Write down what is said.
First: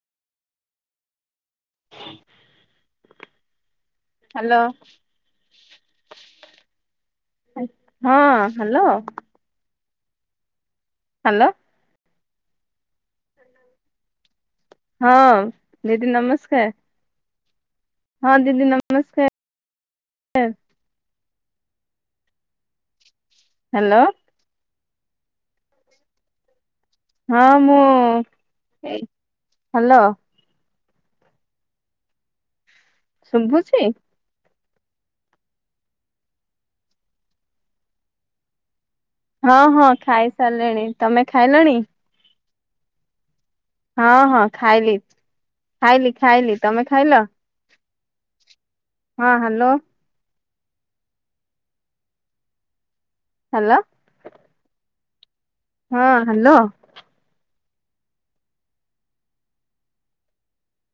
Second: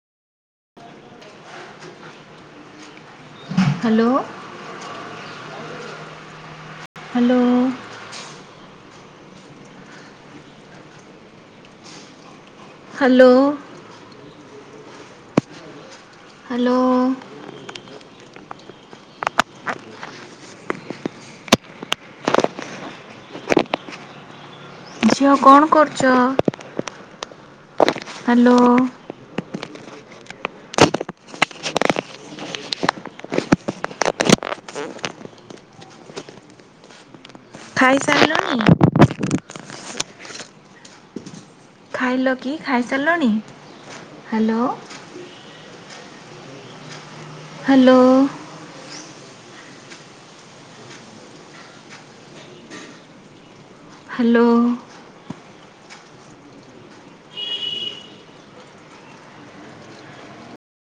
Hello hello. Hello ହଁ hello. Hello hello ହଁ, ଦିଦି ନମସ୍କାର। ହ୍ୟାଲୋ ହଁ, ଦିଦି ନମସ୍କାର। ହାଲୋ। ଝିଅ କଣ କରୁଛ? ହଁ ହାଲୋ। ହାଲୋ। ଶୁଭୁଛି ଖାଇସାରିଲଣି? ହଁ ହଁ ଖାଇ ସାରିଲିଣି, ତମେ ଖାଇଲଣି? ଖାଇଲ କି, ଖାଇସାରିଲଣି? ହଁ ହଁ ହ୍ୟାଲୋ ଖାଇଲି, ଖାଇଲି ଖାଇଲି, ତମେ ଖାଇଲ? ହାଲୋ। ହଁ ହାଲୋ। ହାଲୋ ହାଲୋ ହଁ ହାଲୋ